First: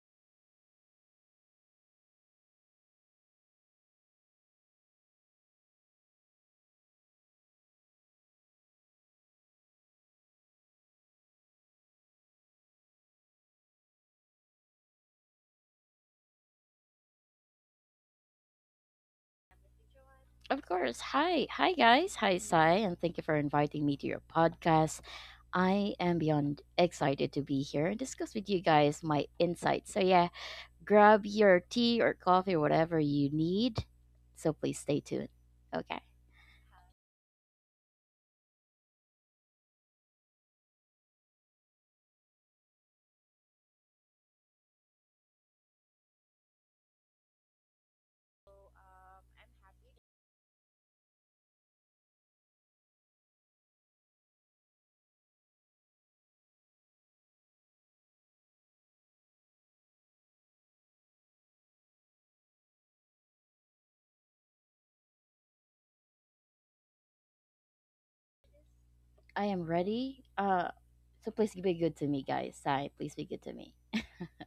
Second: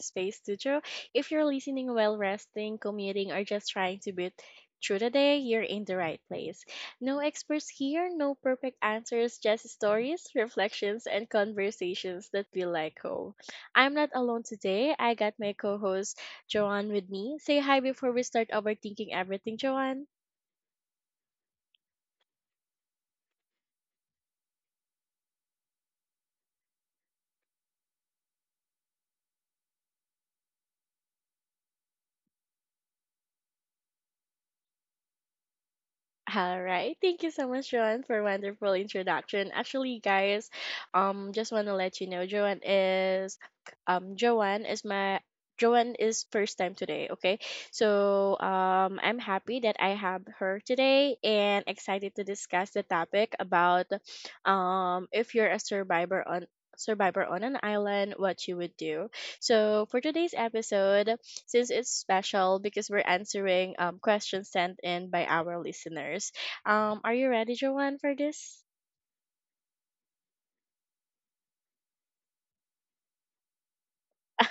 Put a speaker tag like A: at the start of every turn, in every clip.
A: Space Studio. If you're listening while resting, commuting, or just trying to beat through the day, you're in the right place. No experts here, no perfect answers, just stories, reflections, and conversations that feel like home. I'm not alone today. I got my co host, Joanne, with me. Say hi before we start overthinking everything, Joanne.
B: Of course. Hi. Hi, guys. Hi, Sai. And thank you for inviting me to your podcast. I am beyond excited to be here and discuss with you guys my insights. So, yeah, grab your tea or coffee or whatever you need. So, please stay tuned. Okay.
A: All right, thank you so much, Joanne, for a wonderful introduction. Actually, guys, just want to let you know, Joanne is my Joanne is first time today. Okay, so I'm happy that I have her today and excited to discuss the topic about, if you're a survivor on an island, what you would do. So, for today's episode, since it's special because we're answering questions sent in by our listeners, are you ready, Joanne, for this?
B: I am ready. So, please be good to me, guys. Sai, please be good to me.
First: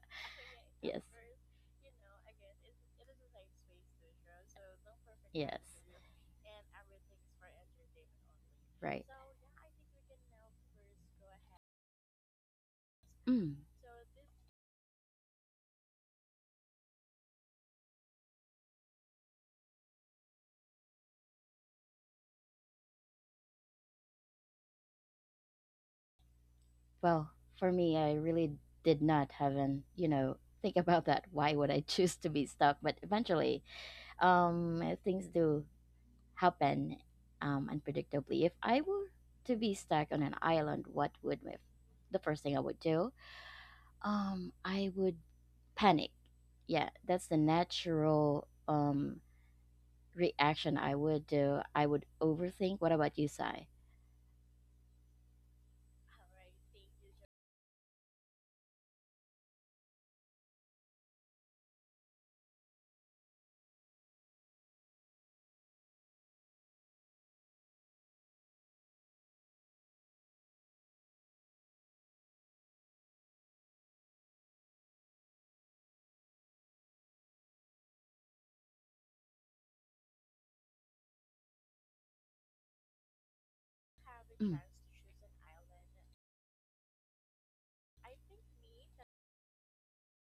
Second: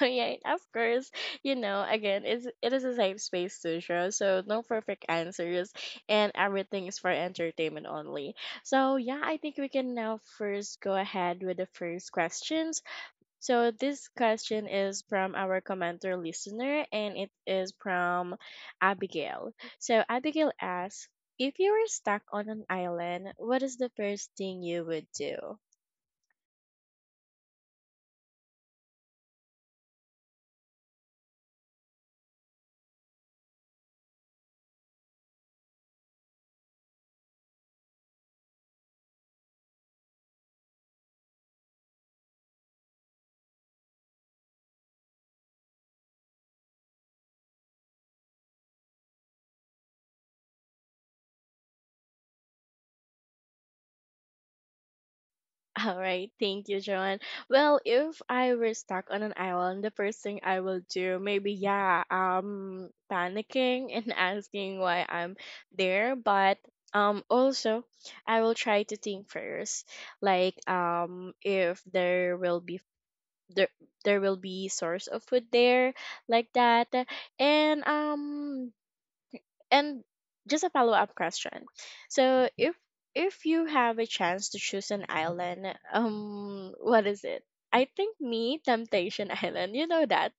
A: Oh, yeah, of
B: Yes.
A: course. You know, again, it is a safe space to show, so no perfect
B: Yes.
A: answers, and everything is for entertainment only. So,
B: Right.
A: yeah, I think we can now first go ahead with the first question.
B: Mm.
A: So this question is from our commenter listener, and it is from Abigail. So Abigail asks, if you were stuck on an island, what is the first thing you would do?
B: Well, for me, I really did not have an think about that. Why would I choose to be stuck? But eventually, things do happen unpredictably. If I were to be stuck on an island, the first thing I would do? I would panic. Yeah, that's the natural reaction I would do. I would overthink. What about you, Sai?
A: All right, thank you, Joanne. Well, if I were stuck on an island, the first thing I will do, maybe yeah, panicking and asking why I'm there, but also I will try to think first like if there will be there there will be source of food there, like that. And and just a follow up question. So if you have a chance
B: Mm.
A: to choose an island, what is it? I think me, temptation island, you know that.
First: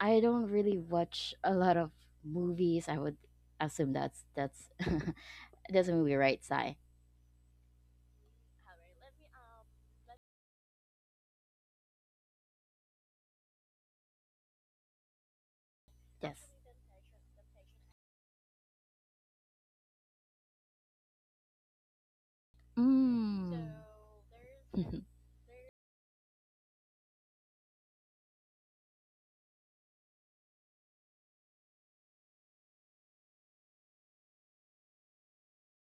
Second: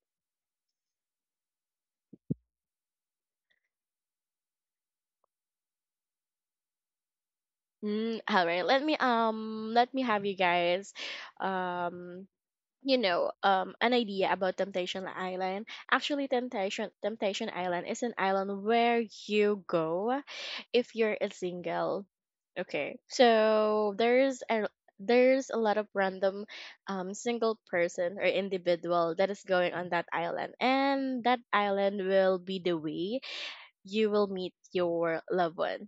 B: I don't really watch a lot of movies. I would assume that's that's a movie, right, Sai?
A: All right, let me have you guys um you know, an idea about Temptation Island. Actually,
B: Yes.
A: Temptation Island is an island where you go if you're a single. Okay,
B: Mm.
A: so there's a lot of random single person or individual that is going on that island, and that island will be the way you will meet your loved one.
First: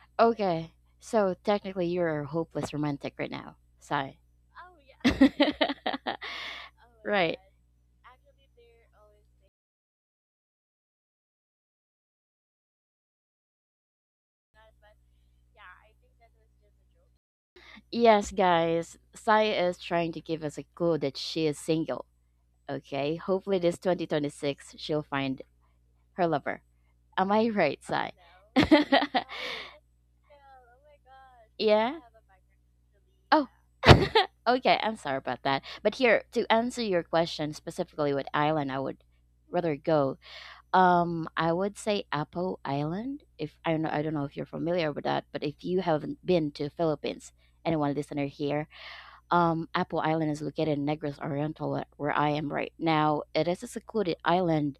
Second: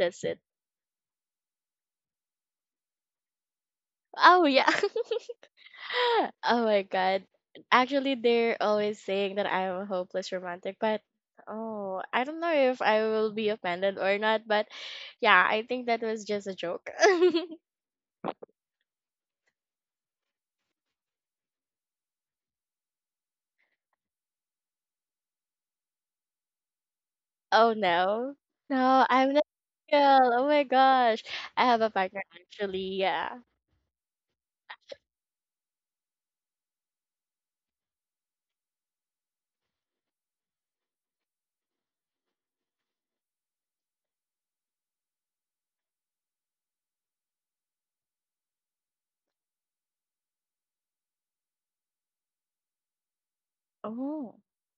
A: That's it.
B: Okay. So technically you're a hopeless romantic right now, Sai.
A: Oh yeah. Oh my god.
B: Right.
A: Actually, they're always saying that I'm a hopeless romantic, but oh, I don't know if I will be offended or not, but yeah, I think that was just a joke.
B: Yes, guys. Sai is trying to give us a clue that she is single. Okay. Hopefully this 2026 she'll find her lover. Am I
A: Oh
B: right side?
A: no. No, I'm not a girl. Oh my gosh. I have a
B: Yeah.
A: partner actually, yeah.
B: Oh. Okay, I'm sorry about that. But here, to answer your question specifically what island I would rather go. I would say Apo Island. If I don't know, I don't know if you're familiar with that, but if you haven't been to Philippines, anyone listener here, Apo Island is located in Negros Oriental where I am right now. It is a secluded
A: Oh.
B: island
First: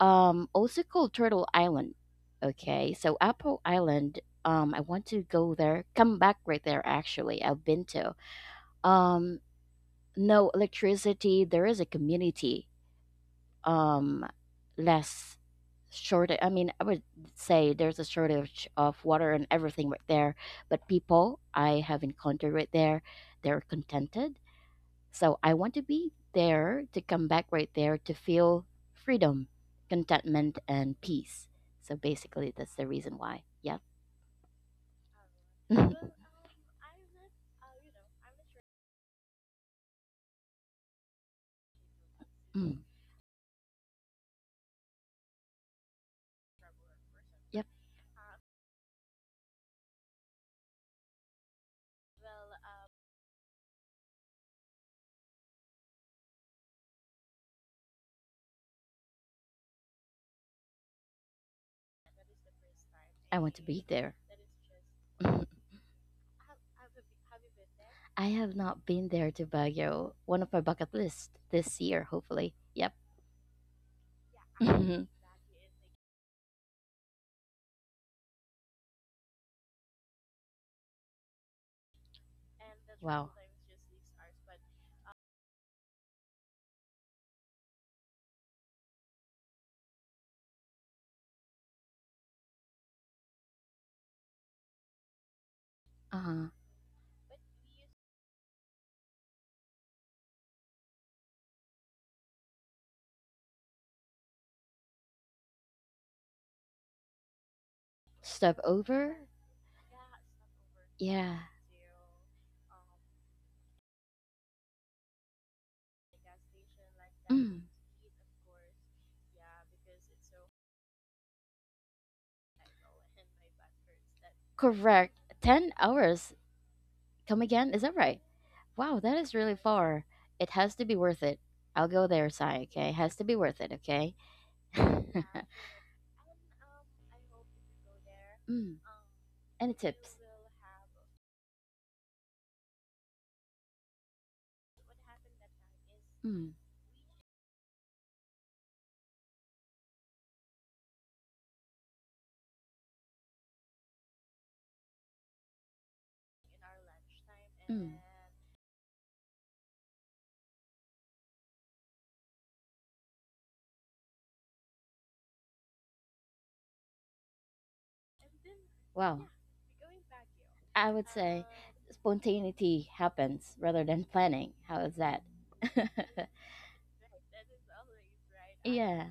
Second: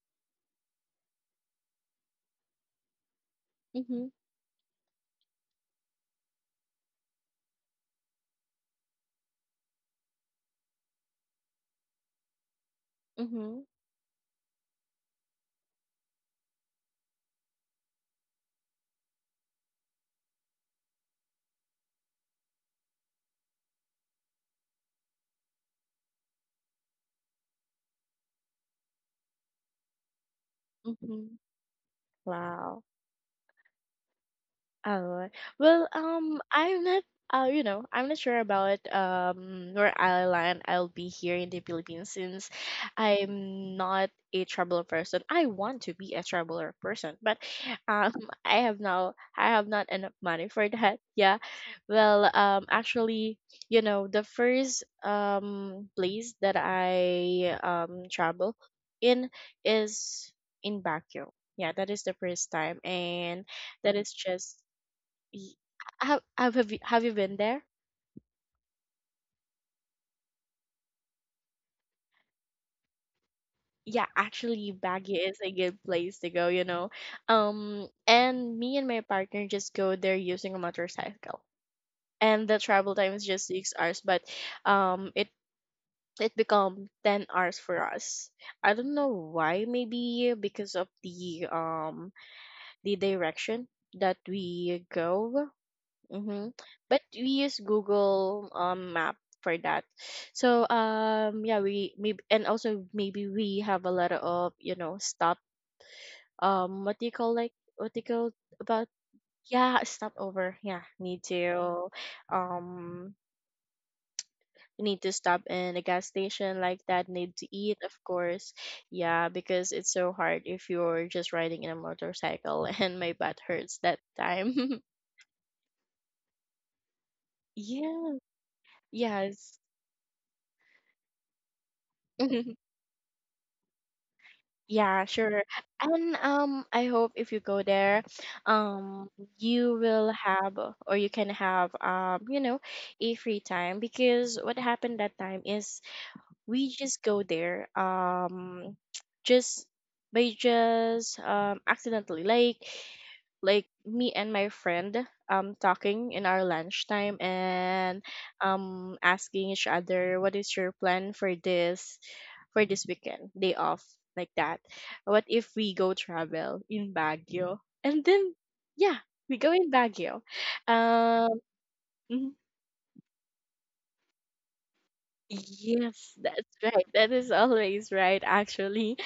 B: also called Turtle Island. Okay, so Apple
A: Mm-hmm.
B: Island. I want to go there, come back right there. Actually, I've been to, um no electricity. There is a community,
A: Mm-hmm.
B: um less, short I mean I would say there's a shortage of water and everything right there, but people I have encountered right there, they're contented. So I want to be there, to come back right there, to feel freedom, contentment, and
A: Mm-hmm.
B: peace. So basically, that's
A: Wow.
B: the reason why. Yep.
A: Oh, well, I'm not, you know, I'm not sure about where I'll land. I'll be here in the Philippines since
B: Mm,
A: I'm not a traveler person. I want to be a traveler person, but
B: yep.
A: um, I have now, I have not enough money for that. Yeah, well, actually, you know, the first place that I travel in is in Baguio. Yeah, that is the first time,
B: I
A: and
B: want to be
A: that
B: there.
A: is just Y- have you, have you been there?
B: I have not been there to Baguio. One of my bucket list this year, hopefully. Yep.
A: Yeah, actually, Baguio is a good place to go, you know. And me and my partner just go there using a motorcycle, and the travel time
B: Wow.
A: is just six hours, but um, it it become 10 hours for us. I don't know why. Maybe because of the direction that we go.
B: Uh huh.
A: Mm-hmm. But we use Google map for that. So yeah, we maybe, and also maybe we have a lot of, you know, stop, what do you call, like what do you call
B: Step
A: about,
B: over.
A: yeah, stopover, yeah, need
B: Yeah.
A: to um need to stop in a gas station, like that, need to
B: Mm.
A: eat of course, yeah, because it's so hard if you're just riding in a motorcycle. And my butt hurts that time.
B: Correct. 10 hours. Come again? Is that
A: Yeah.
B: right? Wow, that is really
A: Yes.
B: far. It has to be worth it. I'll go there, Sai, okay? Has to be worth it, okay?
A: Yeah,
B: Mm.
A: sure. And I hope if you go there, um
B: Any
A: you will
B: tips?
A: have or you can have you know a free time, because what happened that time is
B: Mm.
A: we just go there just by just accidentally, like me and my friend talking in our lunchtime
B: Mm.
A: and asking each other, what is your plan for this weekend day off, like that, what if we go travel in Baguio? And then yeah,
B: Wow.
A: we go in Baguio.
B: I would
A: um
B: say
A: mhm.
B: spontaneity happens rather than planning. How is that?
A: Yes, that's right, that is always right actually.
B: Yeah.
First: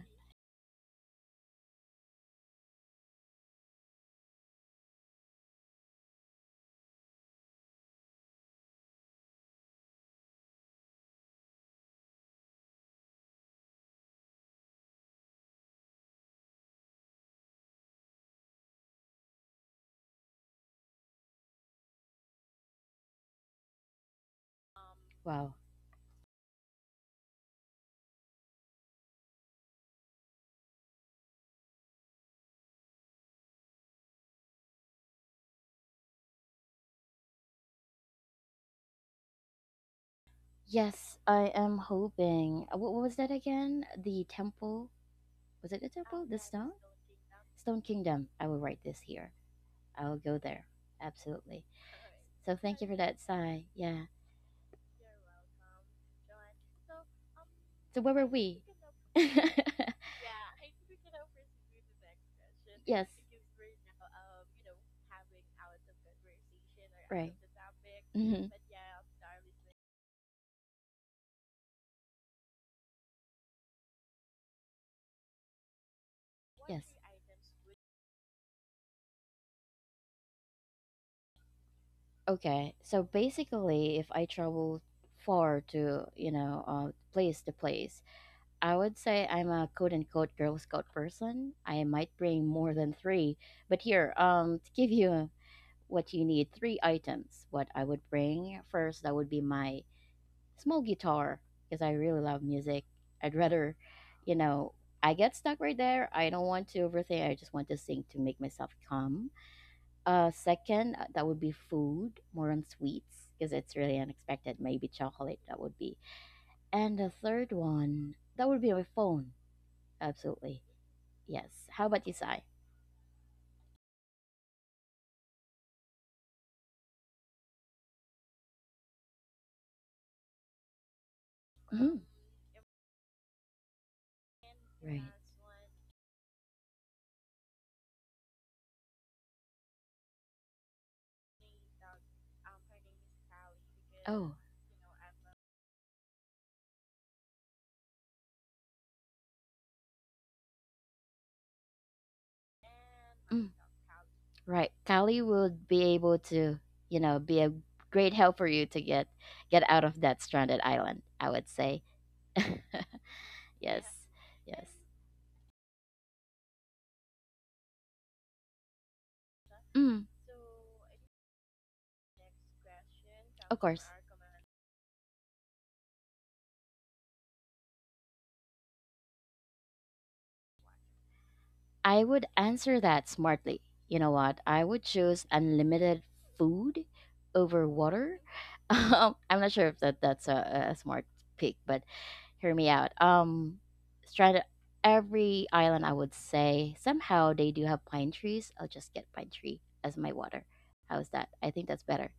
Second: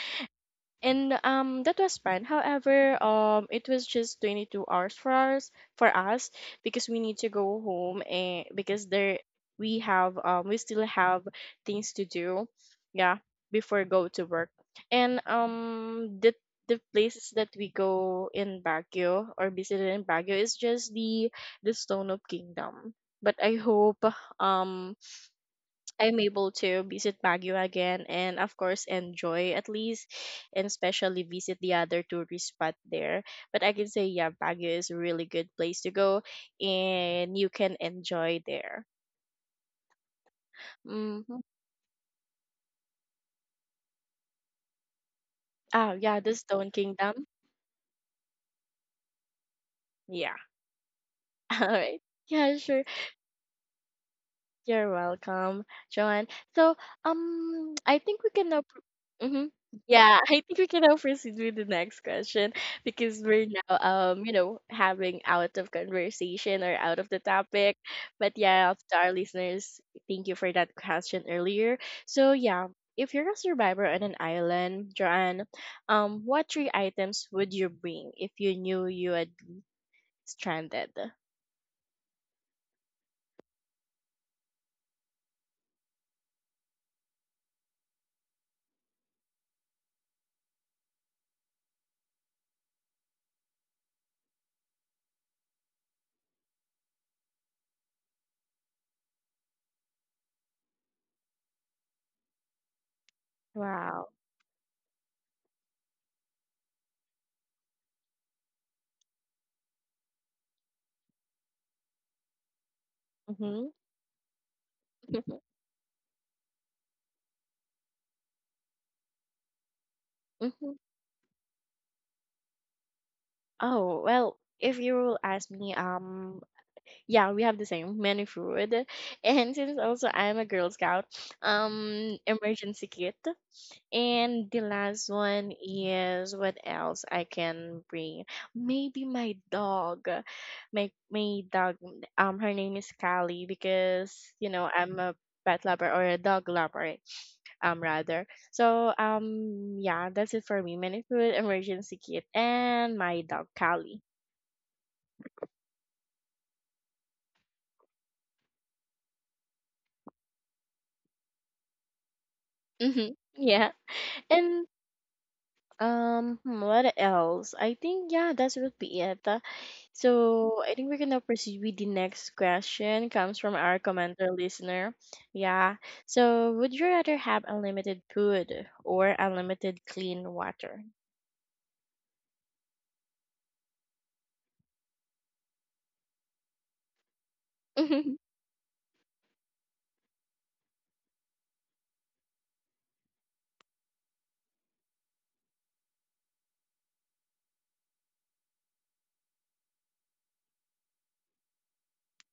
A: And that was fine, however it was just 22 hours for us for us because we need to go home, and because there we have we still have things to do, yeah, before go to work. And the places that we go in Baguio or visited in Baguio is just the Stone of Kingdom. But I hope um
B: Wow.
A: I'm able to visit Baguio again and of course enjoy at least, and especially visit the other tourist spot there. But I can say yeah, Baguio is a really good place to go and you can enjoy there.
B: Yes,
A: Mm-hmm.
B: I am hoping. What was that again? The temple? Was it
A: Ah
B: the
A: yeah,
B: temple?
A: the
B: The
A: Stone
B: stone?
A: Kingdom.
B: Stone Kingdom. I will write this here. I will
A: Yeah.
B: go there.
A: All
B: Absolutely.
A: right. Yeah,
B: So
A: sure.
B: thank you for that, Sai. Yeah.
A: You're welcome, Joanne. So, I
B: So where
A: think we
B: were
A: can now.
B: we?
A: Hmm. Yeah, I think we can now proceed with the next question,
B: Yes.
A: because we're now, you know, having out of conversation or out of the
B: Right.
A: topic. But
B: Hmm.
A: yeah, to our listeners, thank you for that question earlier. So yeah, if you're a survivor on an island, Joanne, what three
B: Yes.
A: items would you bring if you knew you had stranded?
B: Okay, so basically, if I travel far to, you know, place to place, I would say I'm a quote unquote Girl Scout person. I might bring more than three, but here, to give you what you need, three items. What I would bring first, that would be my small guitar, because I really love music. I'd rather,
A: Wow.
B: you know, I get stuck right there. I don't want to overthink. I just want to sing to make myself calm. Second, that would be food, more on sweets, because
A: Mm-hmm.
B: it's really unexpected. Maybe chocolate, that would be. And the third one, that would be my phone. Absolutely. Yes. How about you, Sai?
A: Oh, well, if you will ask me, yeah, we have the same many food. And since also I'm a Girl Scout,
B: Hmm.
A: emergency kit. And the last
B: Right.
A: one is what else I can bring? Maybe my dog. My dog, her name is Callie because,
B: Oh.
A: you know, I'm a pet lover or a dog lover rather. So yeah, that's it for me. Many food, emergency kit, and my dog
B: Mm.
A: Callie.
B: Right. Kali would be able to, you know, be a great help for you to get out of that stranded island, I would say.
A: Mm-hmm. Yeah.
B: Yes.
A: And
B: Yes.
A: hmm, what else? I think yeah, that would be it.
B: Mm.
A: So I think we're gonna proceed with the next question. Comes from
B: Of
A: our
B: course.
A: commenter listener. Yeah. So would you rather have unlimited food or unlimited clean water?
B: I would answer that smartly. You know what? I would choose unlimited food over water. I'm not sure if that's a smart pick, but hear me out. Strand every island, I would say somehow they do have pine trees. I'll just get pine tree as my water. How's that? I think that's better.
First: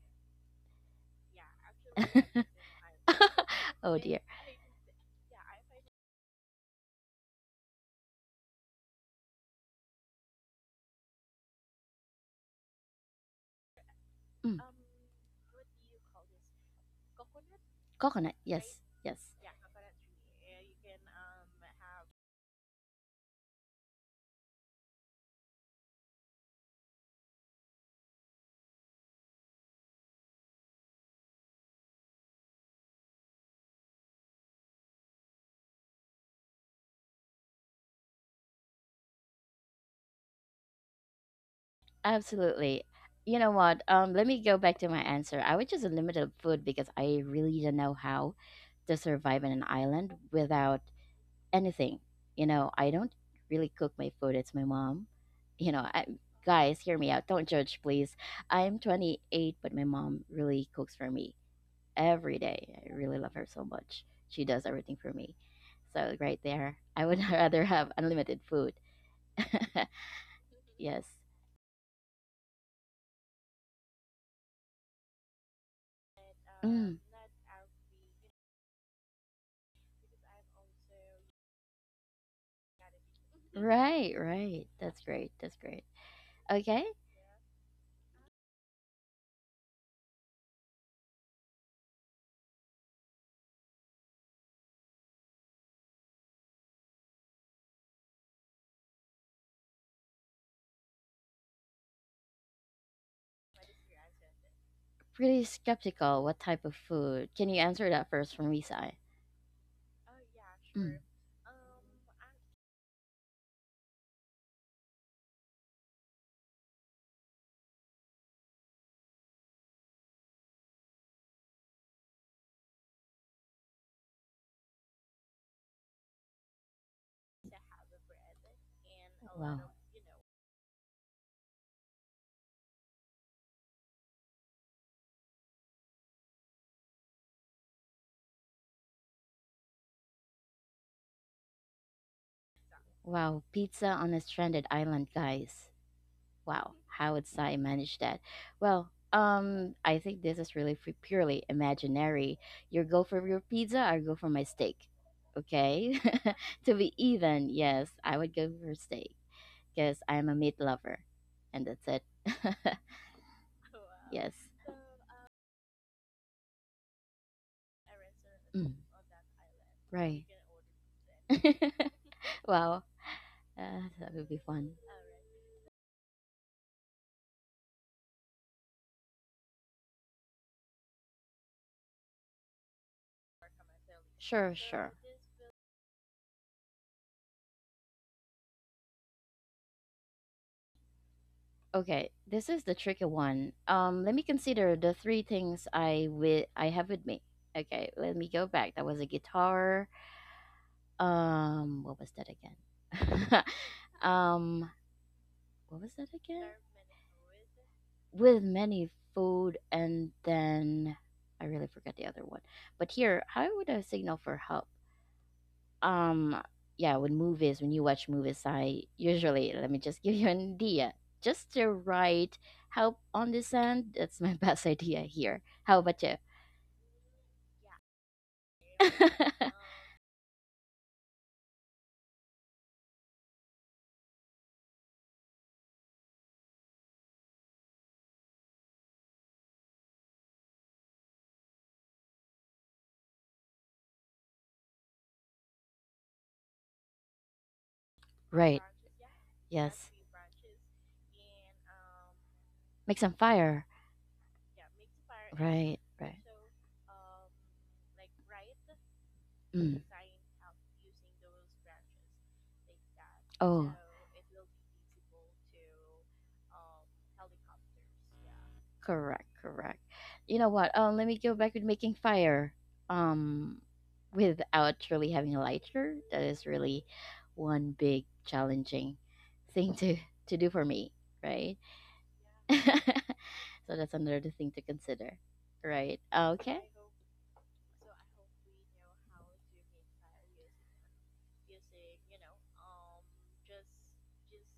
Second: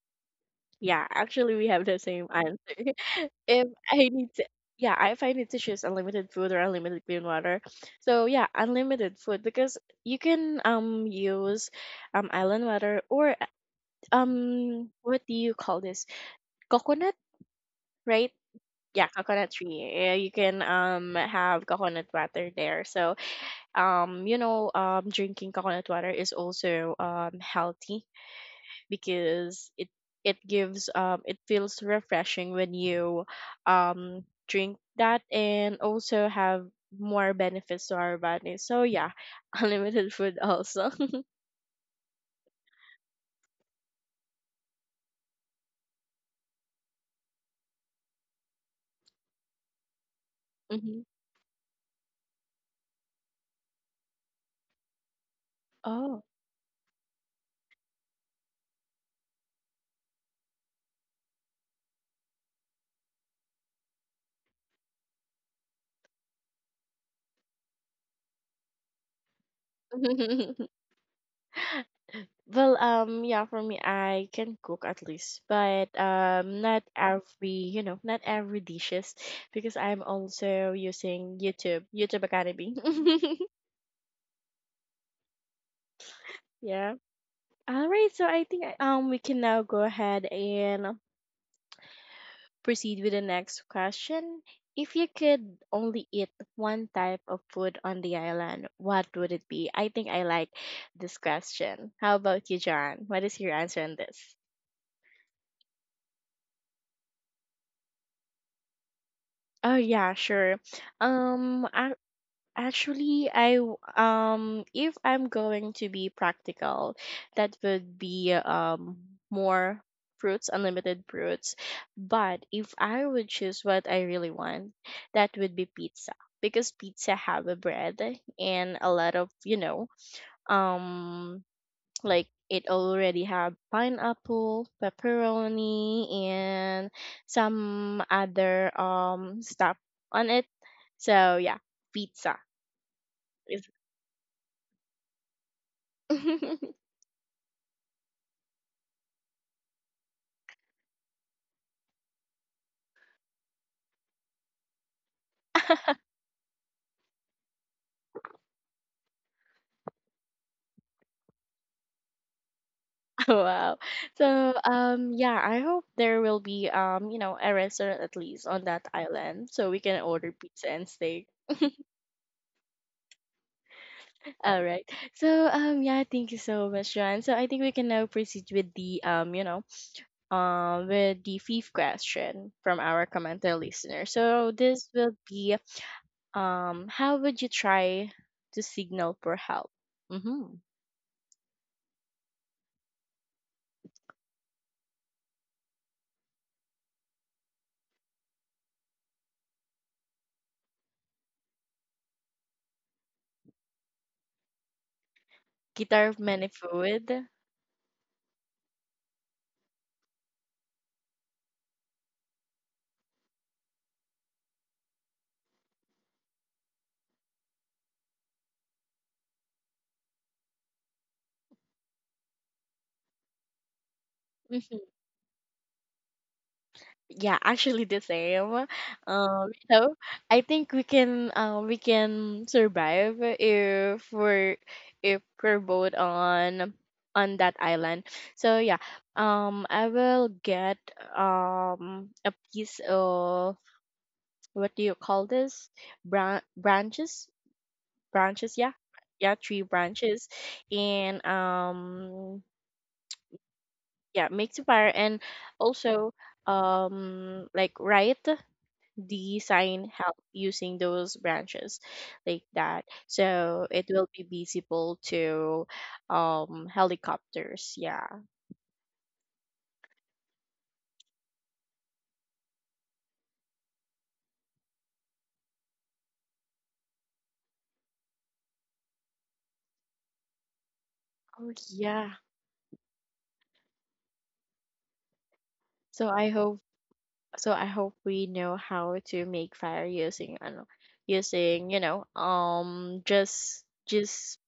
A: Yeah, actually, we have the same answer. If
B: Oh
A: I
B: dear.
A: need to, yeah, if I need to choose unlimited food or unlimited clean water, so yeah, unlimited food because you can use island water or
B: Mm.
A: what do you call this? Coconut, right?
B: Coconut. Yes.
A: Yeah,
B: Yes.
A: coconut tree. Yeah, you can have coconut water there. So you know drinking coconut water is also healthy, because it gives it feels refreshing when you drink that, and also have more benefits to our body. So yeah, unlimited food also.
B: Absolutely. You know what? Let me go back to my answer. I would just unlimited food because I really don't know how to survive in an island without
A: Hmm.
B: anything. You know, I don't really cook my food. It's my mom. You know, I,
A: Oh.
B: guys, hear me out. Don't judge, please. I'm 28, but my mom really cooks for me every day. I really love her so much. She does everything for me. So right there, I would rather have unlimited food. Yes.
A: Well, yeah, for me I can cook at least, but not
B: Mm.
A: every, you know, not every dishes, because I'm also using YouTube, YouTube Academy.
B: Right, right. That's great. That's great. Okay.
A: Yeah. All right, so I think we can now go ahead and proceed with the next question. If you could only eat one type of food on the island, what would it be? I think I like this question. How about you, John? What is your answer on this?
B: Pretty skeptical. What type of food? Can you answer that first for me, Sai?
A: Oh yeah, sure.
B: Mm.
A: Um, actually, if I'm going to be practical, that would be more fruits, unlimited fruits. But if I would choose what I really want, that would be pizza, because pizza have a bread and a lot of,
B: Wow.
A: you know, um like it already have pineapple, pepperoni and some other stuff on it. So yeah, pizza.
B: Wow, pizza on a stranded island, guys. Wow, how would Sai manage that? Well, I think this is really fu- purely imaginary. You go for your pizza, I go for my steak. Okay, to be even, yes, I would go for steak, because I'm a meat lover, and that's it.
A: Wow.
B: Wow. Yes.
A: So yeah, I hope there will be you know a restaurant at least
B: Mm.
A: on that island so we can
B: Right.
A: order pizza and steak.
B: Wow. That would be fun.
A: All right. So yeah, thank you so much, John. So I think we can now proceed with the you know with the fifth question from our commenter listener.
B: Sure,
A: So
B: sure.
A: this will be how would you try to signal for help? Mm-hmm.
B: Okay, this is the tricky one. Let me consider the three things I with I have with me. Okay, let me go back. That was a guitar. What was that again? um, what was that
A: Guitar of
B: again?
A: many food.
B: With many food, and then I really forgot the other one. But here, how would I signal for help? Um, yeah, with movies, when you watch movies, I usually let me just give you an idea. Just the right help on the sand. That's my best
A: Mm-hmm.
B: idea here. How about you?
A: Yeah, actually the same. So I think we can survive if we're both on that island. So yeah, I will get a piece of what do you call this? Branches,
B: Right.
A: branches. Yeah, yeah, tree
B: Yes.
A: branches, and
B: Make some fire.
A: yeah, make the fire, and
B: Right. Right.
A: also like right
B: Mm.
A: design help using those branches, like that,
B: Oh.
A: so it will be visible to helicopters, yeah.
B: Correct, correct. You know what? Let me go back with making fire. Um, without really having a lighter, that is really one big challenging thing to do for me, right?
A: Oh yeah.
B: So that's another thing to consider, right?
A: So I
B: Okay,
A: hope we know how to make fire using ano, using you know just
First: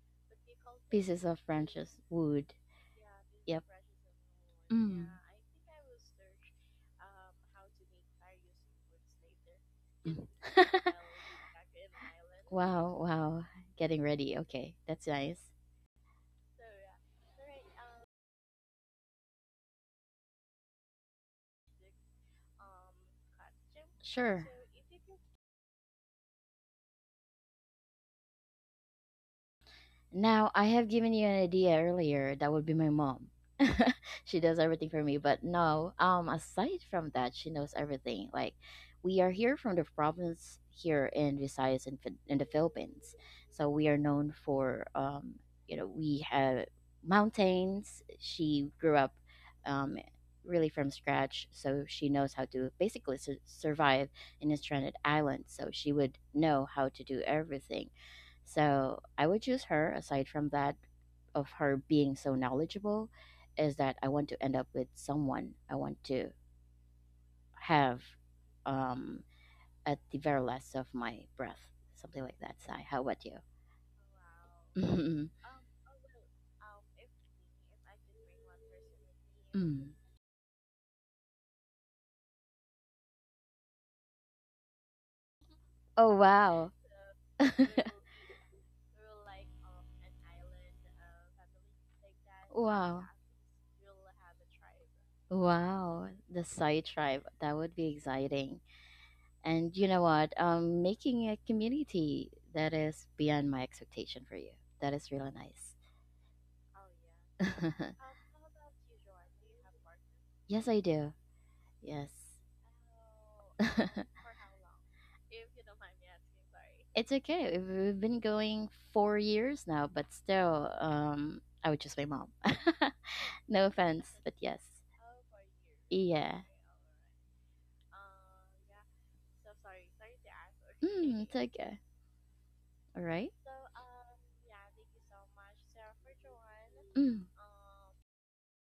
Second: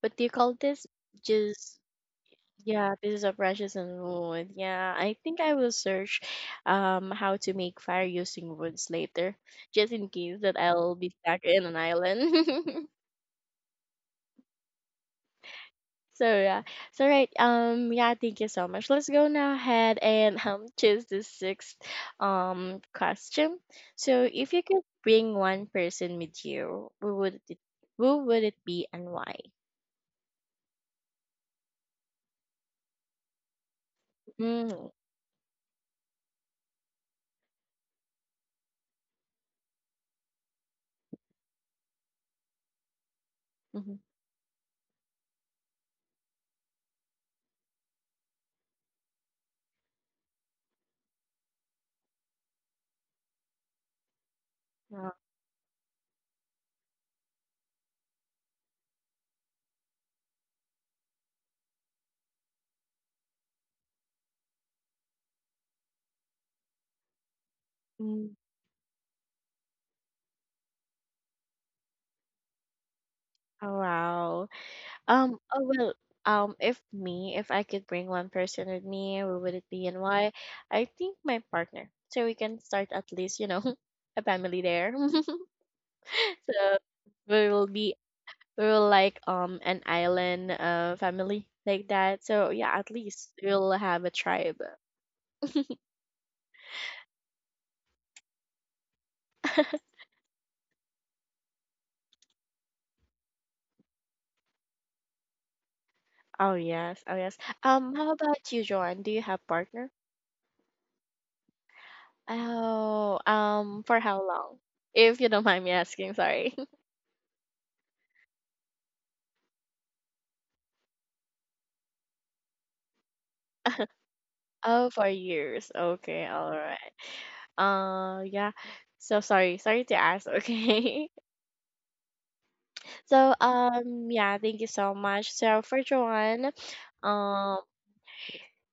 A: what do you call this
B: pieces of
A: just
B: branches, wood.
A: yeah, this is a
B: Yep.
A: precious and wood. Yeah,
B: Mm.
A: I think I will search how to make fire using woods later, just in
B: Mm.
A: case that I'll be stuck in an island.
B: Wow, wow. Getting ready. Okay, that's nice.
A: So yeah. Thank you so much. Let's go now ahead and choose the sixth question. So
B: Sure.
A: if you could bring one person with you, who would it be and why?
B: Now, I have given you an idea earlier. That would be my mom. She does everything
A: Mm.
B: for me, but no, aside from that, she knows everything. Like we are here from the province here in Visayas in, Phil- in the Philippines. So we are
A: Mm-hmm.
B: known for you know, we have mountains. She grew up um really from scratch, so she knows how to basically su- survive in a stranded
A: Wow.
B: island. So she would know how to do everything, so I would choose her. Aside from that of her being so knowledgeable, is that I want to end up with someone I want to have,
A: Mm.
B: um at the very last of my breath. Something like that, Sai. How about you?
A: Oh wow. Oh well, if I could bring one person with me, who would it
B: Mm.
A: be and why? I think my partner. So we can start at least, you know, a family there.
B: Oh wow.
A: So we will be we will like an island family like that. So yeah, at
B: Wow.
A: least we'll have a tribe.
B: Wow. The Sai tribe. That would be exciting. And you know what? Making a community that is beyond my expectation for you. That is really nice.
A: Oh yes, oh yes. How about you, Joanne? Do you have partner?
B: Yes, I do. Yes.
A: Oh, for how long? If you don't mind me asking, sorry.
B: It's okay. We've been going 4 years now, but still, I would just my mom. No offense, but yes.
A: Oh, for years. Okay,
B: Yeah.
A: all right. Yeah. So sorry, sorry to ask. Okay.
B: Mm, it's okay. All right.
A: So yeah, thank you so much. So for Joanne,
B: Mm,
A: um,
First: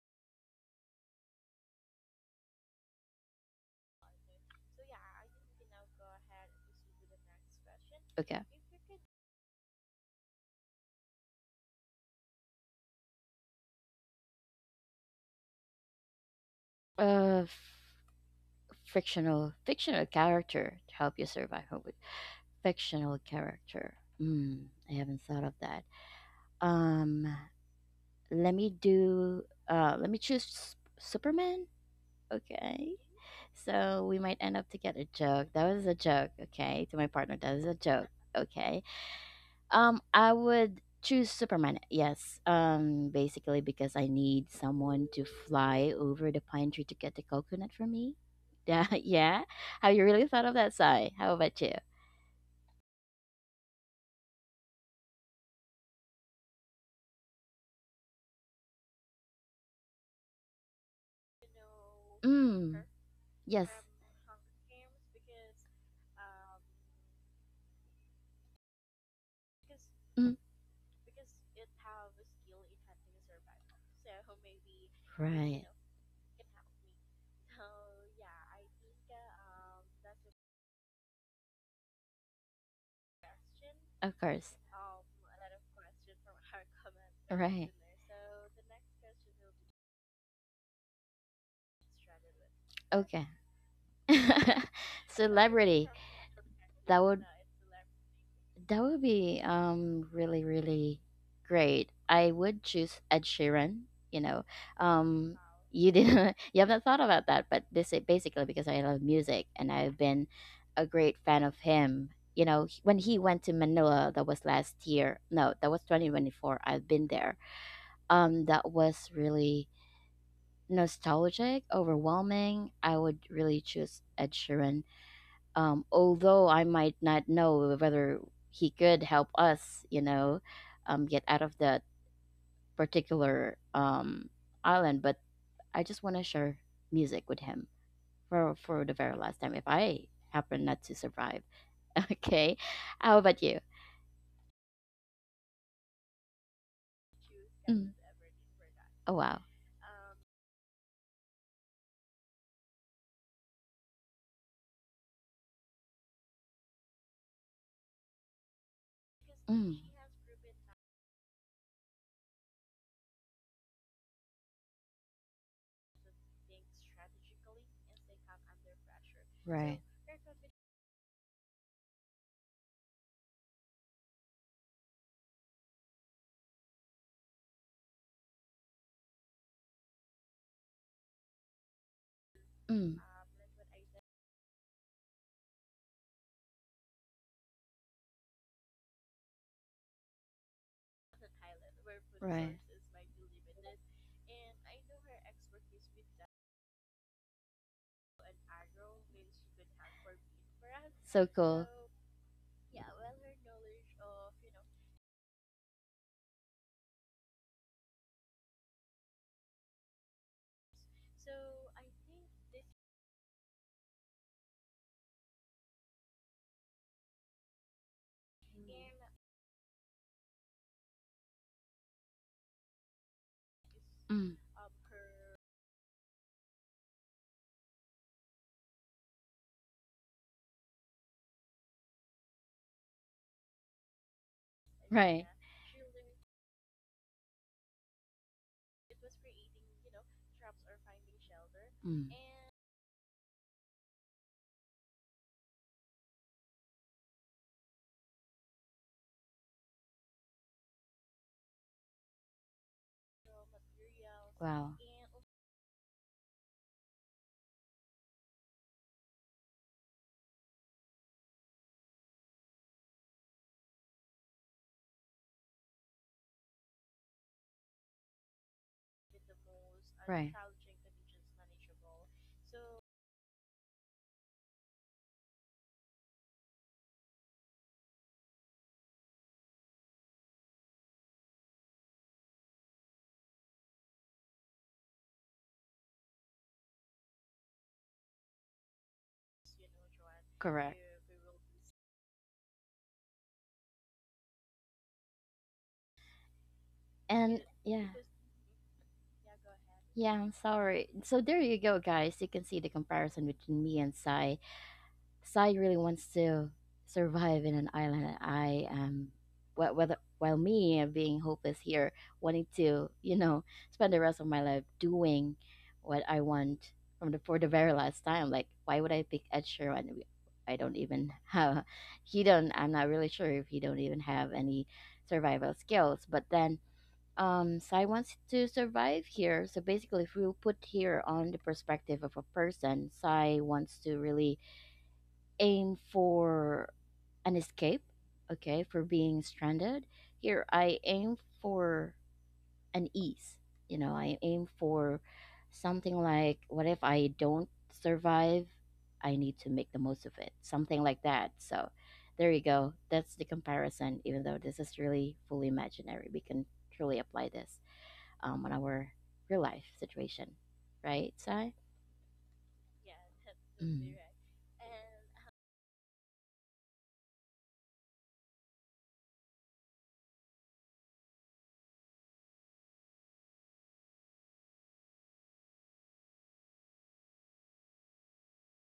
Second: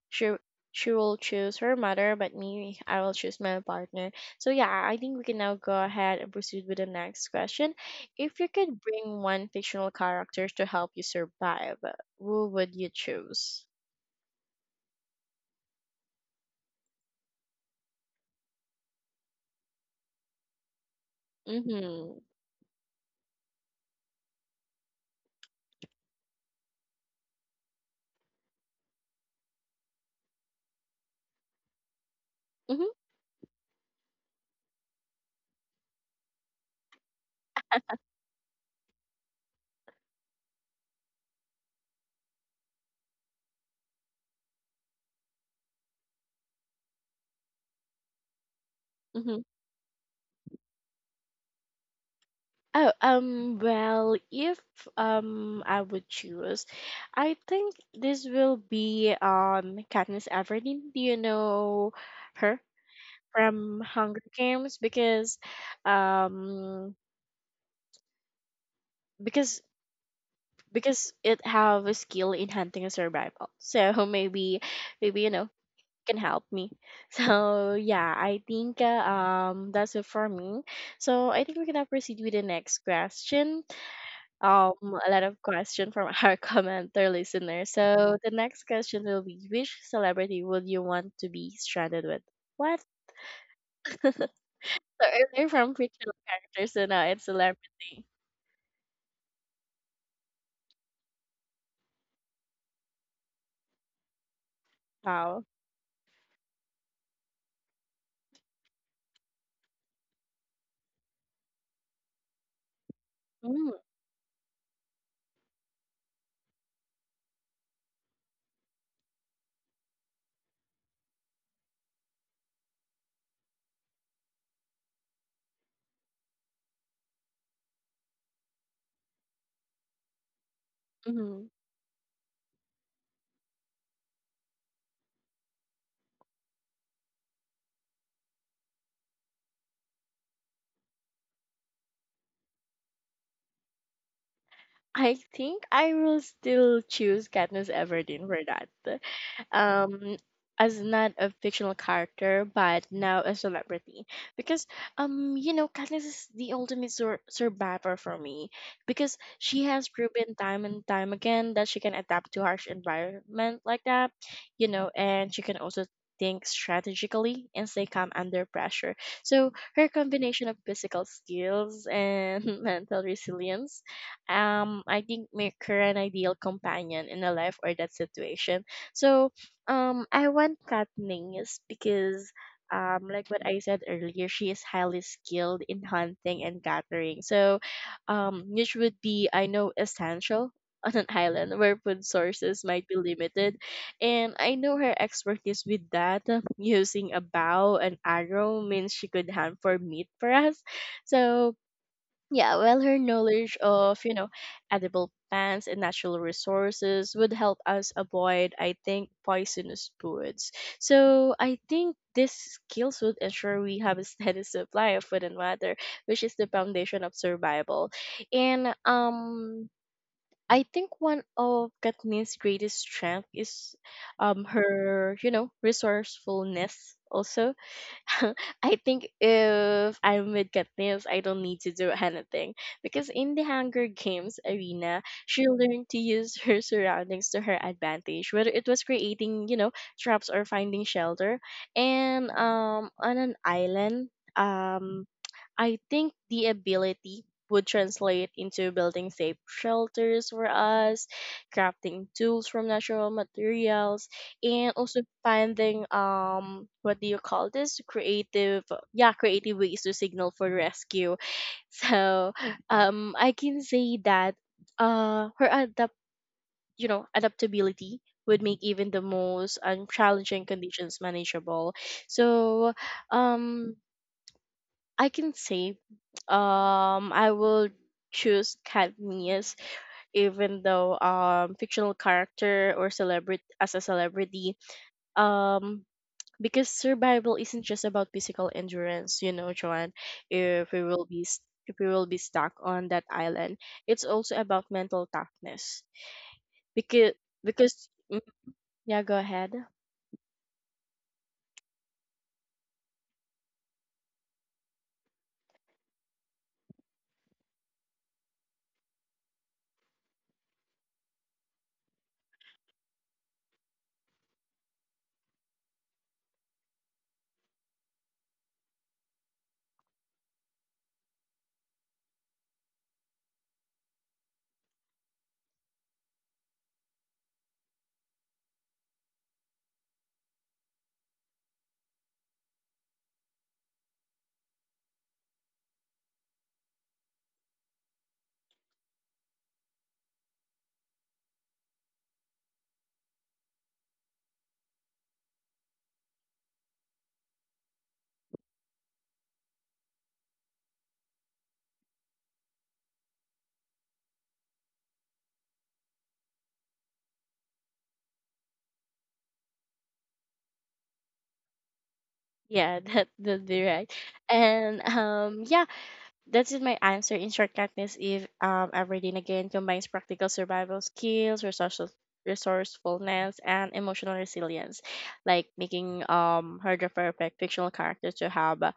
A: she she will choose her mother, but me, I will choose my partner. So yeah, I think we can now go ahead and proceed with the next question. If
B: okay.
A: you could bring one fictional character to help you survive, who would you choose?
B: Uh, fictional character to help you survive a week.
A: Mm-hmm.
B: Fictional character. Mm, I haven't thought of that. Um, let me do. Let me choose S- Superman.
A: Mm-hmm.
B: Okay. So we might end up to get a joke. That was a joke. Okay, to my partner, that is a joke. Okay. I would choose Superman. Yes. Basically because I need someone to fly over the pine tree to get the coconut for me. Yeah,
A: Mm-hmm.
B: yeah. Have you really thought of that, Sai? How about you?
A: Oh, well, if I would choose, I think this will be Katniss Everdeen. Do you know her
B: Mm. Yes.
A: from Hunger Games? Um because
B: Mm.
A: because it have a skill in hunting and survival. So maybe you know
B: Right.
A: can help me. So yeah, I think that's it for me. So I think we can now proceed with the next question.
B: Of course.
A: um a lot of question from our commenter listener.
B: Right.
A: So the next question will be which celebrity would you want to be stranded with? What?
B: Okay.
A: So earlier from
B: Celebrity.
A: fictional characters so now
B: That
A: it's
B: would
A: celebrity.
B: that would be really really great. I would choose Ed Sheeran. You know, um,
A: Wow.
B: you didn't you haven't thought about that, but this is basically because I love music and I've been a great fan of him. You know, he- when he went to
A: Mm-hmm.
B: Manila, that was last year. No, that was 2024. I've been there. That was really nostalgic, overwhelming. I would really choose Ed Sheeran, although I might not know whether he could help us, you know, get
A: Mm-hmm.
B: out of that particular island, but I just want to share music with him for the very last time if I happen not to survive. Okay, how about you?
A: I think I will still choose Katniss
B: Mm.
A: Everdeen for that.
B: Oh wow.
A: Um, as not a fictional character, but now a celebrity, because you know, Katniss is the ultimate sur- survivor for me, because she
B: Mm.
A: has proven time and time again that she can adapt to harsh environment like that, you know, and she can also think strategically and stay calm under pressure. So
B: Right.
A: her combination of physical skills and mental resilience I think maker an ideal companion in a life or that situation. So I want Katniss is because
B: Mm.
A: like what I said earlier, she is highly skilled in hunting and gathering. So which would be I know essential on an island where food
B: Right.
A: sources might be limited. And I know her expertise with that, using a bow and arrow means she could hunt for meat for us.
B: So
A: So
B: cool.
A: yeah, well, her knowledge of, you know, edible plants and natural resources would help us avoid, I think, poisonous foods. So I think these skills would ensure we have a steady supply of food and water, which is the foundation of survival. And I think one of Katniss' greatest strength is
B: Mm.
A: her, you know, resourcefulness also. I think if I'm with Katniss, I don't need to do anything because in the Hunger Games arena,
B: Right.
A: she learned to use her surroundings to her advantage, whether it was creating, you know, traps or finding shelter.
B: Mm.
A: And on an island, um, I think the ability would translate into building safe shelters for us, crafting tools from natural materials, and
B: Wow.
A: also finding what do you call this creative yeah creative ways to signal for rescue. So I can say that her adapt you know adaptability would make even the most
B: Right.
A: challenging conditions manageable. So um I can say I will choose cadmius even though fictional character or celebrity as a celebrity, um because survival isn't just about physical endurance, you know, Joanne, if
B: Correct.
A: we will be s- if we will be stuck on that island, it's also about mental toughness, because
B: And succeeded yeah.
A: because mm, yeah go ahead.
B: Yeah, I'm sorry. So there you go, guys. You can see the comparison between me and Sai. Sai really wants to survive in an island, and I am, wh- whether while me being hopeless here, wanting to, you know, spend the rest of my life doing what I want from the for the very last time. Like, why would I pick Ed Sheeran? We- I don't even have. He don't. I'm not really sure if he don't even have any survival skills. But then, Sai wants to survive here. So basically, if we put here on the perspective of a person, Sai wants to really aim for an escape, okay, for being stranded. Here, I aim for an ease. You know, I aim for something like, what if I don't survive? I need to make the most of it, something like that. So, there you go. That's the comparison, even though this is really fully imaginary. We can truly apply this on our real life situation, right, Sai?
A: Yeah, that'd be right.
B: Mm.
A: And um, yeah, that's my answer. In short, Katniss Eve Everdeen again combines practical survival skills, resources, resourcefulness, and emotional resilience, like making her the perfect fictional character to have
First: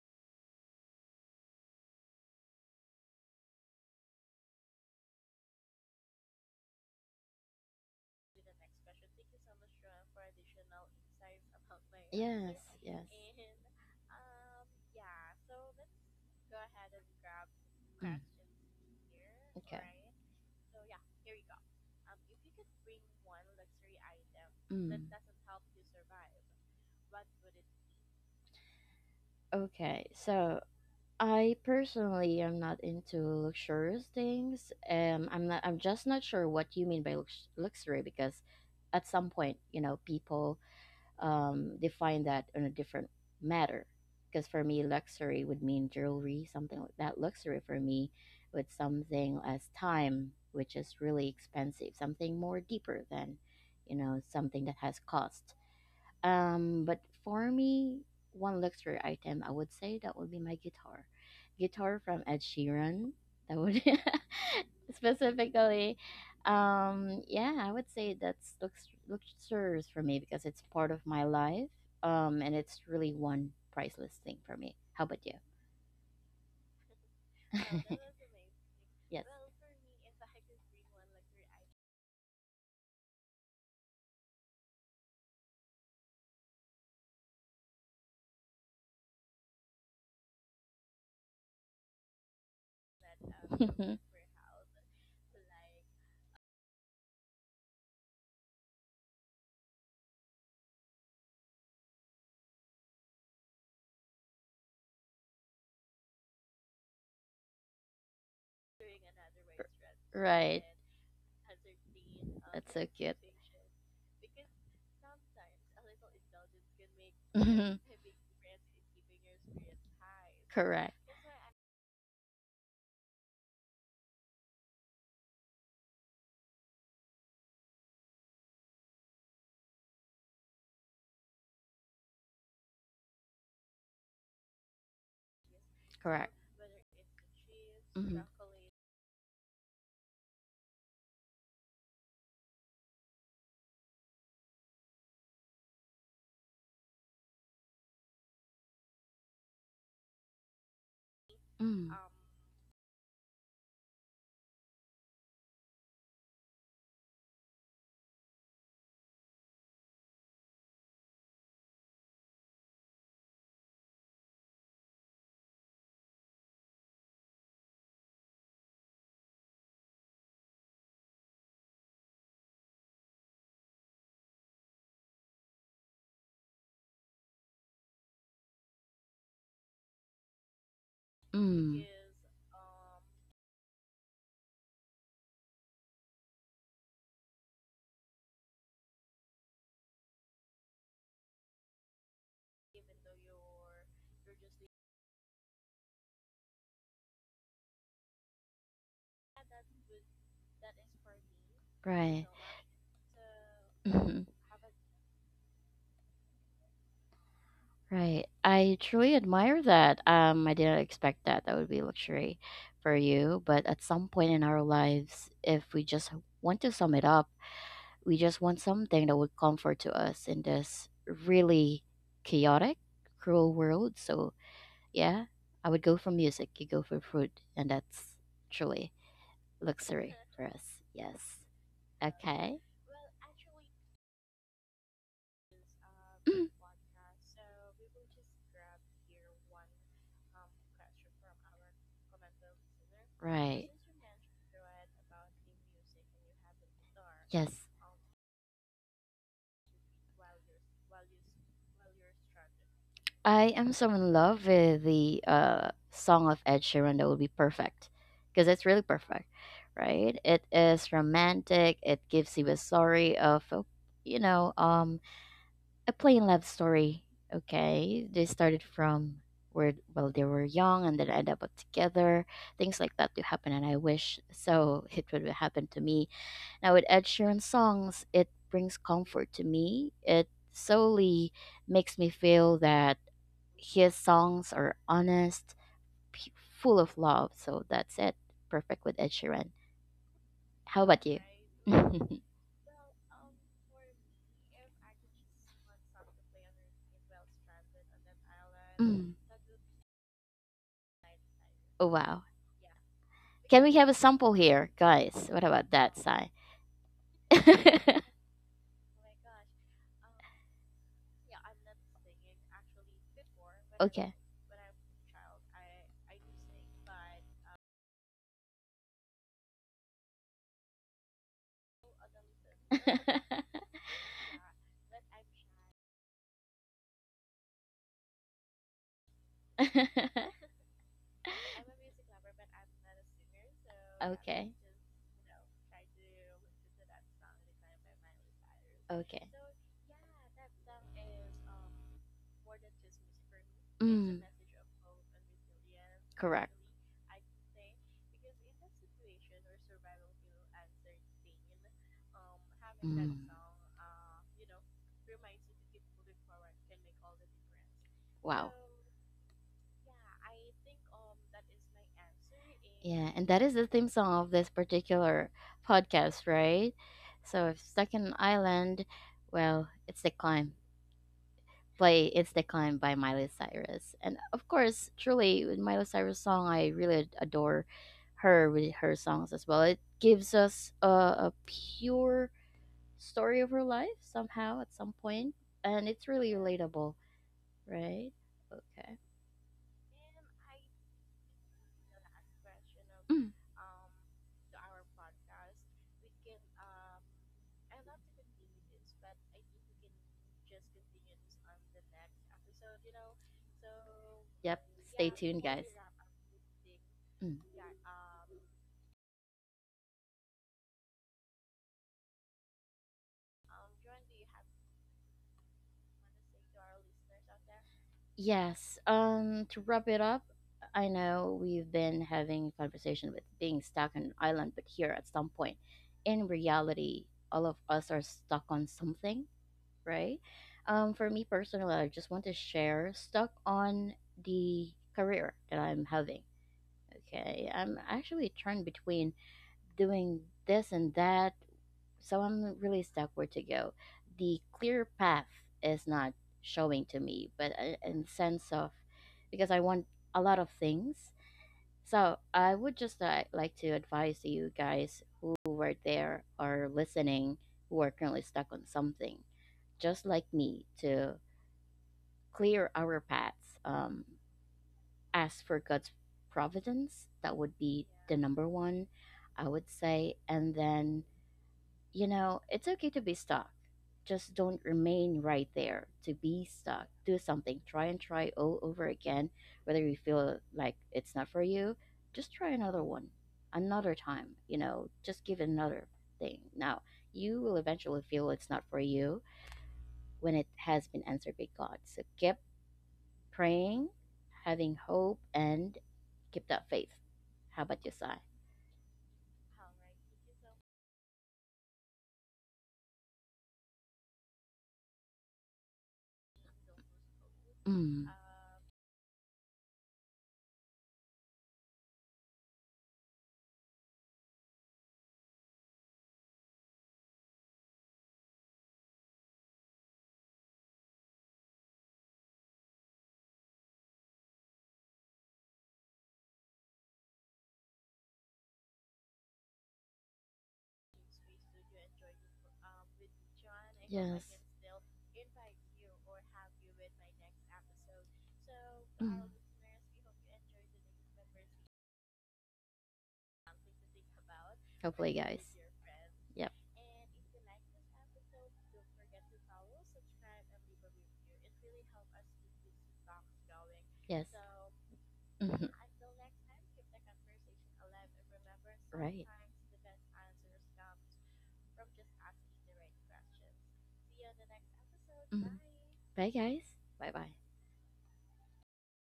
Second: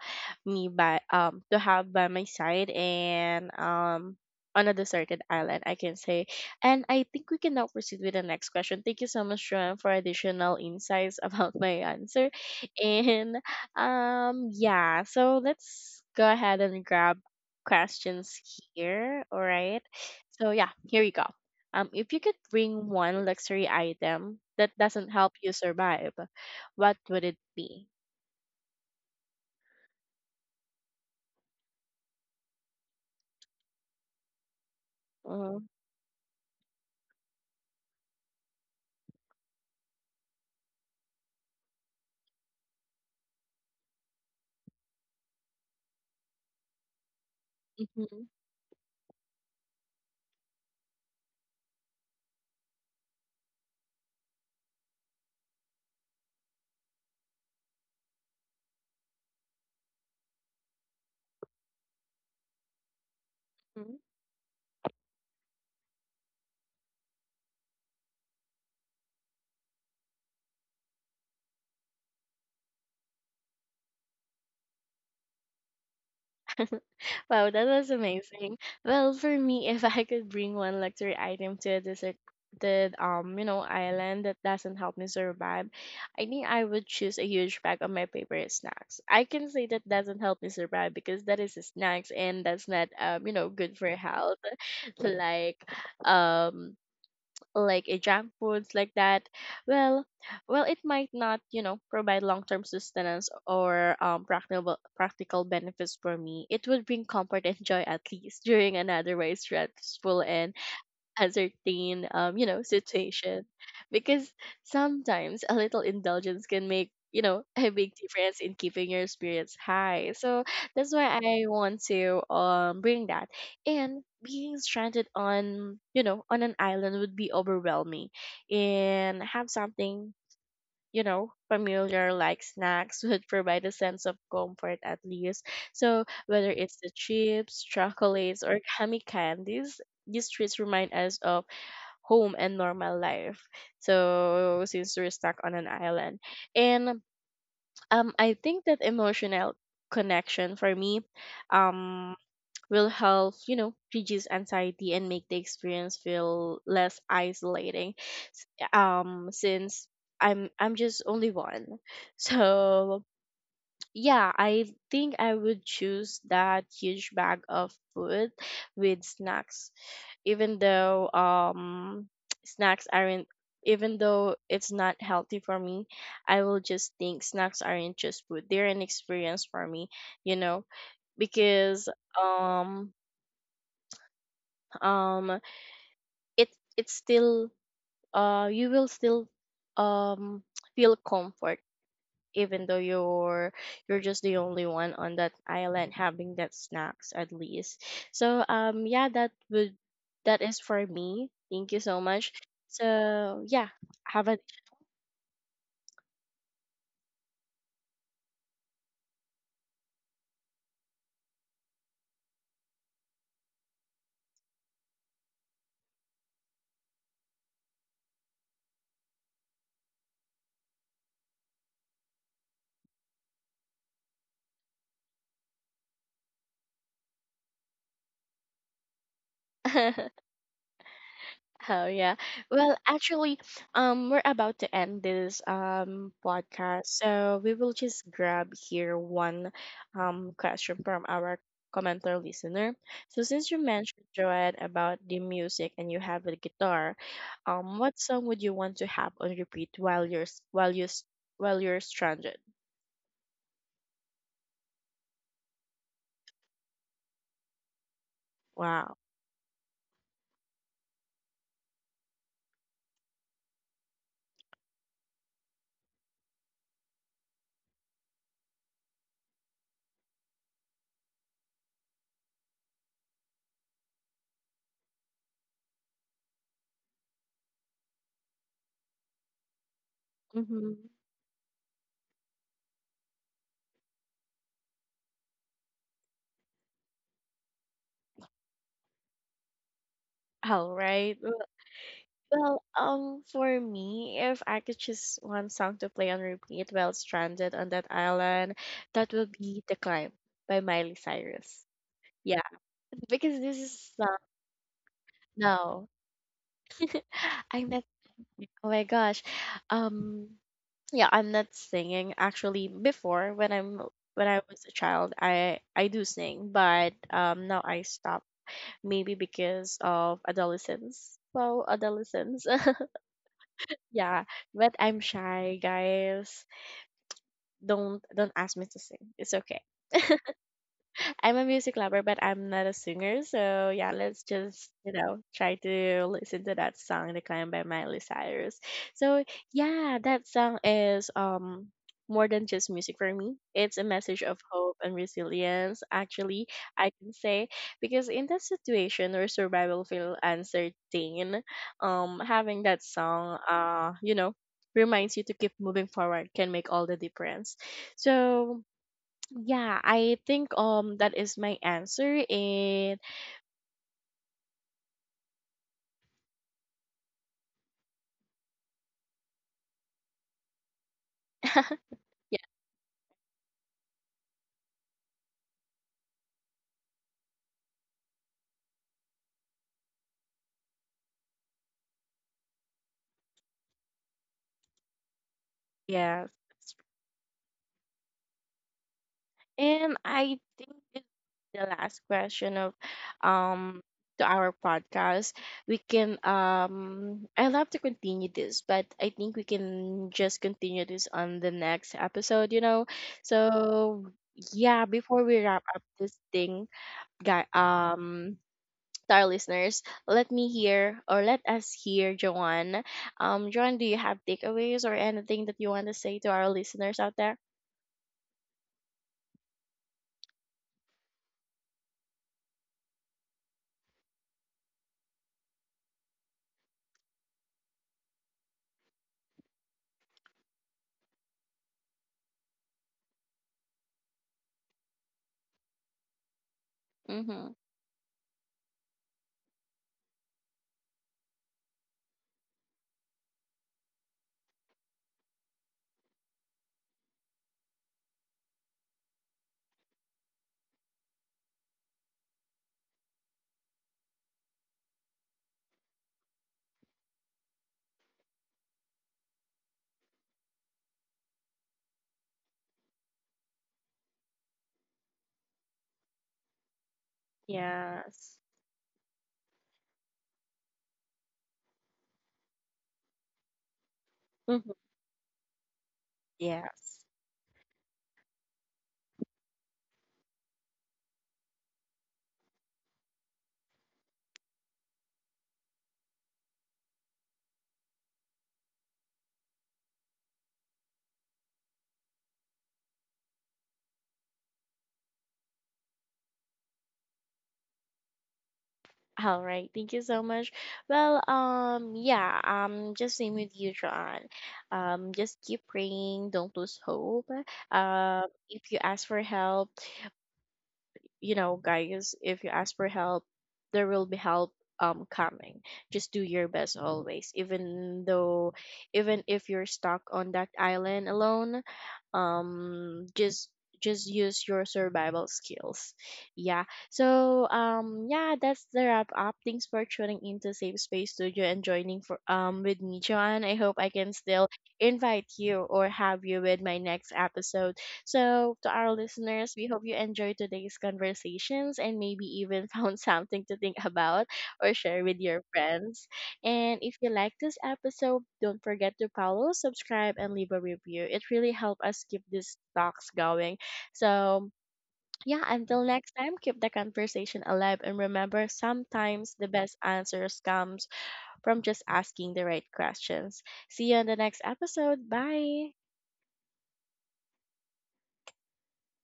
A: me by to have by my side, and on a deserted island, I can say. And I think we can now proceed with the next question. Thank you so much, Joanne, for additional insights about my answer.
B: Yes, yes.
A: And um, yeah, so let's go ahead and grab
B: Mm.
A: questions here. All
B: Okay.
A: right. So yeah, here you go. If you could bring one luxury item that
B: Right? Mm. Does
A: doesn't help you survive, what would it be?
B: okay, so I personally am not into luxurious things. I'm
A: Uh,
B: not. I'm just not sure what you mean by luxury because at some point, you know, people define that on a different matter. Because for me, luxury would mean jewelry, something like that. Luxury for me
A: mhm,
B: would something as time, which is really expensive, something more deeper than, you know, something that has cost. But for me, one luxury item, I would say that would be my guitar. Guitar from Ed Sheeran. That would
A: mhm.
B: specifically, yeah, I would say that's luxurious for me because it's part of my life. And it's really one priceless thing for me. How about you?
A: Wow, that was amazing. Well,
B: Yes.
A: for me, if I could bring one luxury item to a desert, the you know, island that doesn't help me survive, I think I would choose a huge bag of my favorite snacks. I can say that doesn't help me survive because that is snacks and that's not you know, good for health like um like a junk foods like that. well well it might not you know provide long-term sustenance or practical benefits for me, it would bring comfort and joy at least during an otherwise stressful and
B: Right.
A: a certain um, you know
B: That's so cute.
A: situation, because sometimes a little indulgence can make you know a
B: Mhm.
A: big difference in keeping your spirits high. So that's
B: Correct.
A: why I want to bring that. And being stranded on you know on an island would be overwhelming, and have something you know familiar like snacks would provide a sense of comfort at least. So
B: Correct.
A: whether it's the chips,
B: Hmm.
A: chocolates, or gummy candies, these treats remind us of home and normal life. So since we're stuck on an island, and I think that emotional connection for me,
B: Mm.
A: um, will help you know reduce anxiety and make the experience feel less isolating. S- since I'm just only one, so yeah, I think I would choose that huge bag of food with snacks, even though snacks aren't even though it's not healthy for me, I will just think snacks aren't just food. They're an experience for me, you know,
B: Mm.
A: because um um it it's still you will still um feel comfort even though you're just the only one on that island having that snacks at least. So um, yeah, that is for me, thank you so
B: Right.
A: much. So yeah,
B: Hmm.
A: have a
B: Right. I truly admire that. I didn't expect that. That would be luxury for you. But at some point in our lives, if we just want to sum it up, we just want something that would comfort to us in this really chaotic, cruel world. So yeah, I would go for music. You go for food, and that's truly luxury for us. Yes.
A: oh yeah.
B: Okay.
A: Well, actually, we're about to end this
B: Mm.
A: podcast, so we will just grab here one question from our commenter listener. So since you
B: Right.
A: mentioned Joanne about the music and you have a guitar,
B: Yes.
A: what song would you want to have on repeat while you're s- while you s- while you're stranded?
B: I am so in love with the song of Ed Sheeran that would be perfect because it's really
A: Wow.
B: perfect, right? It is romantic. It gives you a story of, a- you know, a plain love story. Okay, they started from where well they were young and then end up together. Things like that do happen, and I wish so it would happen to me. Now with Ed Sheeran songs, it brings comfort to me. It
A: Mm-hmm.
B: solely makes me feel that. His songs are honest, p- full of love. So that's it. Perfect with Ed Sheeran.
A: All
B: How about you?
A: right. Well, for me, if I could choose one song to play on repeat while stranded on that island,
B: Mm.
A: that would be The Climb by Miley Cyrus.
B: Oh wow.
A: Yeah, because this
B: Can we have a
A: is
B: sample here, guys? What about
A: no,
B: that side?
A: I'm not. Oh my gosh, um, yeah, I'm not singing actually. Before when I'm
B: Okay.
A: when I was a child, I do sing, but now I stop maybe because of adolescence. So adolescence, yeah, but I'm shy, guys. Don't ask me to sing. It's okay. I'm a music lover, but I'm not a singer. So yeah, let's just you know try to listen to that song, "The Climb" by Miley Cyrus. So yeah, that song is more than just music
B: it's
A: for me. It's a message of hope and resilience. Actually, I can say because in that situation where survival feel uncertain, having that song, you know, reminds you to keep moving forward can make all the difference.
B: so
A: So yeah, I think that is my answer and
B: and that is the theme song of this particular podcast, right? So if stuck in an island, well, it's the climb. Play It's
A: yeah,
B: the Climb by Miley Cyrus. And of course, truly, with Miley Cyrus song, I really adore her with her songs as well. It gives us a pure story of her life somehow at some point, and it's
A: yes.
B: really relatable, right? Okay.
A: And I think this is the last question of
B: Mm.
A: um to our podcast. We can um, I love to continue this, but I think we can just continue this on the next episode, you know. So
B: Yep.
A: yeah,
B: Stay
A: before we
B: tuned,
A: wrap
B: guys.
A: up this thing,
B: Mm.
A: guy to our listeners, let me hear or let us hear Joanne. Joanne, do you have takeaways or anything that you want to say to our listeners out there?
B: Yes. To wrap it up, I know we've been having a conversation with being stuck on an island, but here at some point, in reality, all of us are stuck on something, right? For me personally, I just want to share stuck on the career that I'm having.
A: Mm-hmm.
B: Okay, I'm actually torn between doing this and that, so I'm really stuck where to go. The clear path is not showing to me, but I- in sense of because I want a lot of things. So I would just like to advise you guys who were there or listening who are currently stuck on something, just like me, to clear our paths. Ask for God's providence. That would be the
A: Yes.
B: number one, I would say, and then you know, it's okay to be stuck. Just don't
A: Mm-hmm.
B: remain right there. To be stuck,
A: Yes.
B: do something. Try and try all over again. Whether you feel like it's not for you, just try another one, another time. You know, just give it another thing. Now, you will eventually feel it's not for you when it has been answered by God. So keep praying, having hope, and keep that faith. How about you, Sai?
A: All right. Thank you so much. Well, yeah, just same with you, John. Just keep praying. Don't lose hope.
B: Mm.
A: If you ask for help you know, guys, if you ask for help, there will be help coming. Just do your best always. Even if you're stuck on that island alone, um just just use your survival skills. Yeah, so um, yeah, that's the wrap up. Thanks for tuning into Safe Space Studio and joining for with me John. I hope I can
B: Yes.
A: still invite you or have you with my next episode. So to our
B: Mm.
A: listeners, we hope you enjoyed today's conversations and maybe even found something to think about or share
B: Hopefully,
A: with
B: guys.
A: your friends.
B: Yep.
A: And if you like this episode, don't forget to follow, subscribe, and leave a review. It really helps us keep these talks going.
B: Yes.
A: So, yeah,
B: Mhm.
A: until next time, keep the conversation alive. And remember,
B: Right.
A: sometimes the best answers comes from just asking the right questions. See you on the next episode.
B: Mhm.
A: Bye.
B: Bye, guys. Bye bye.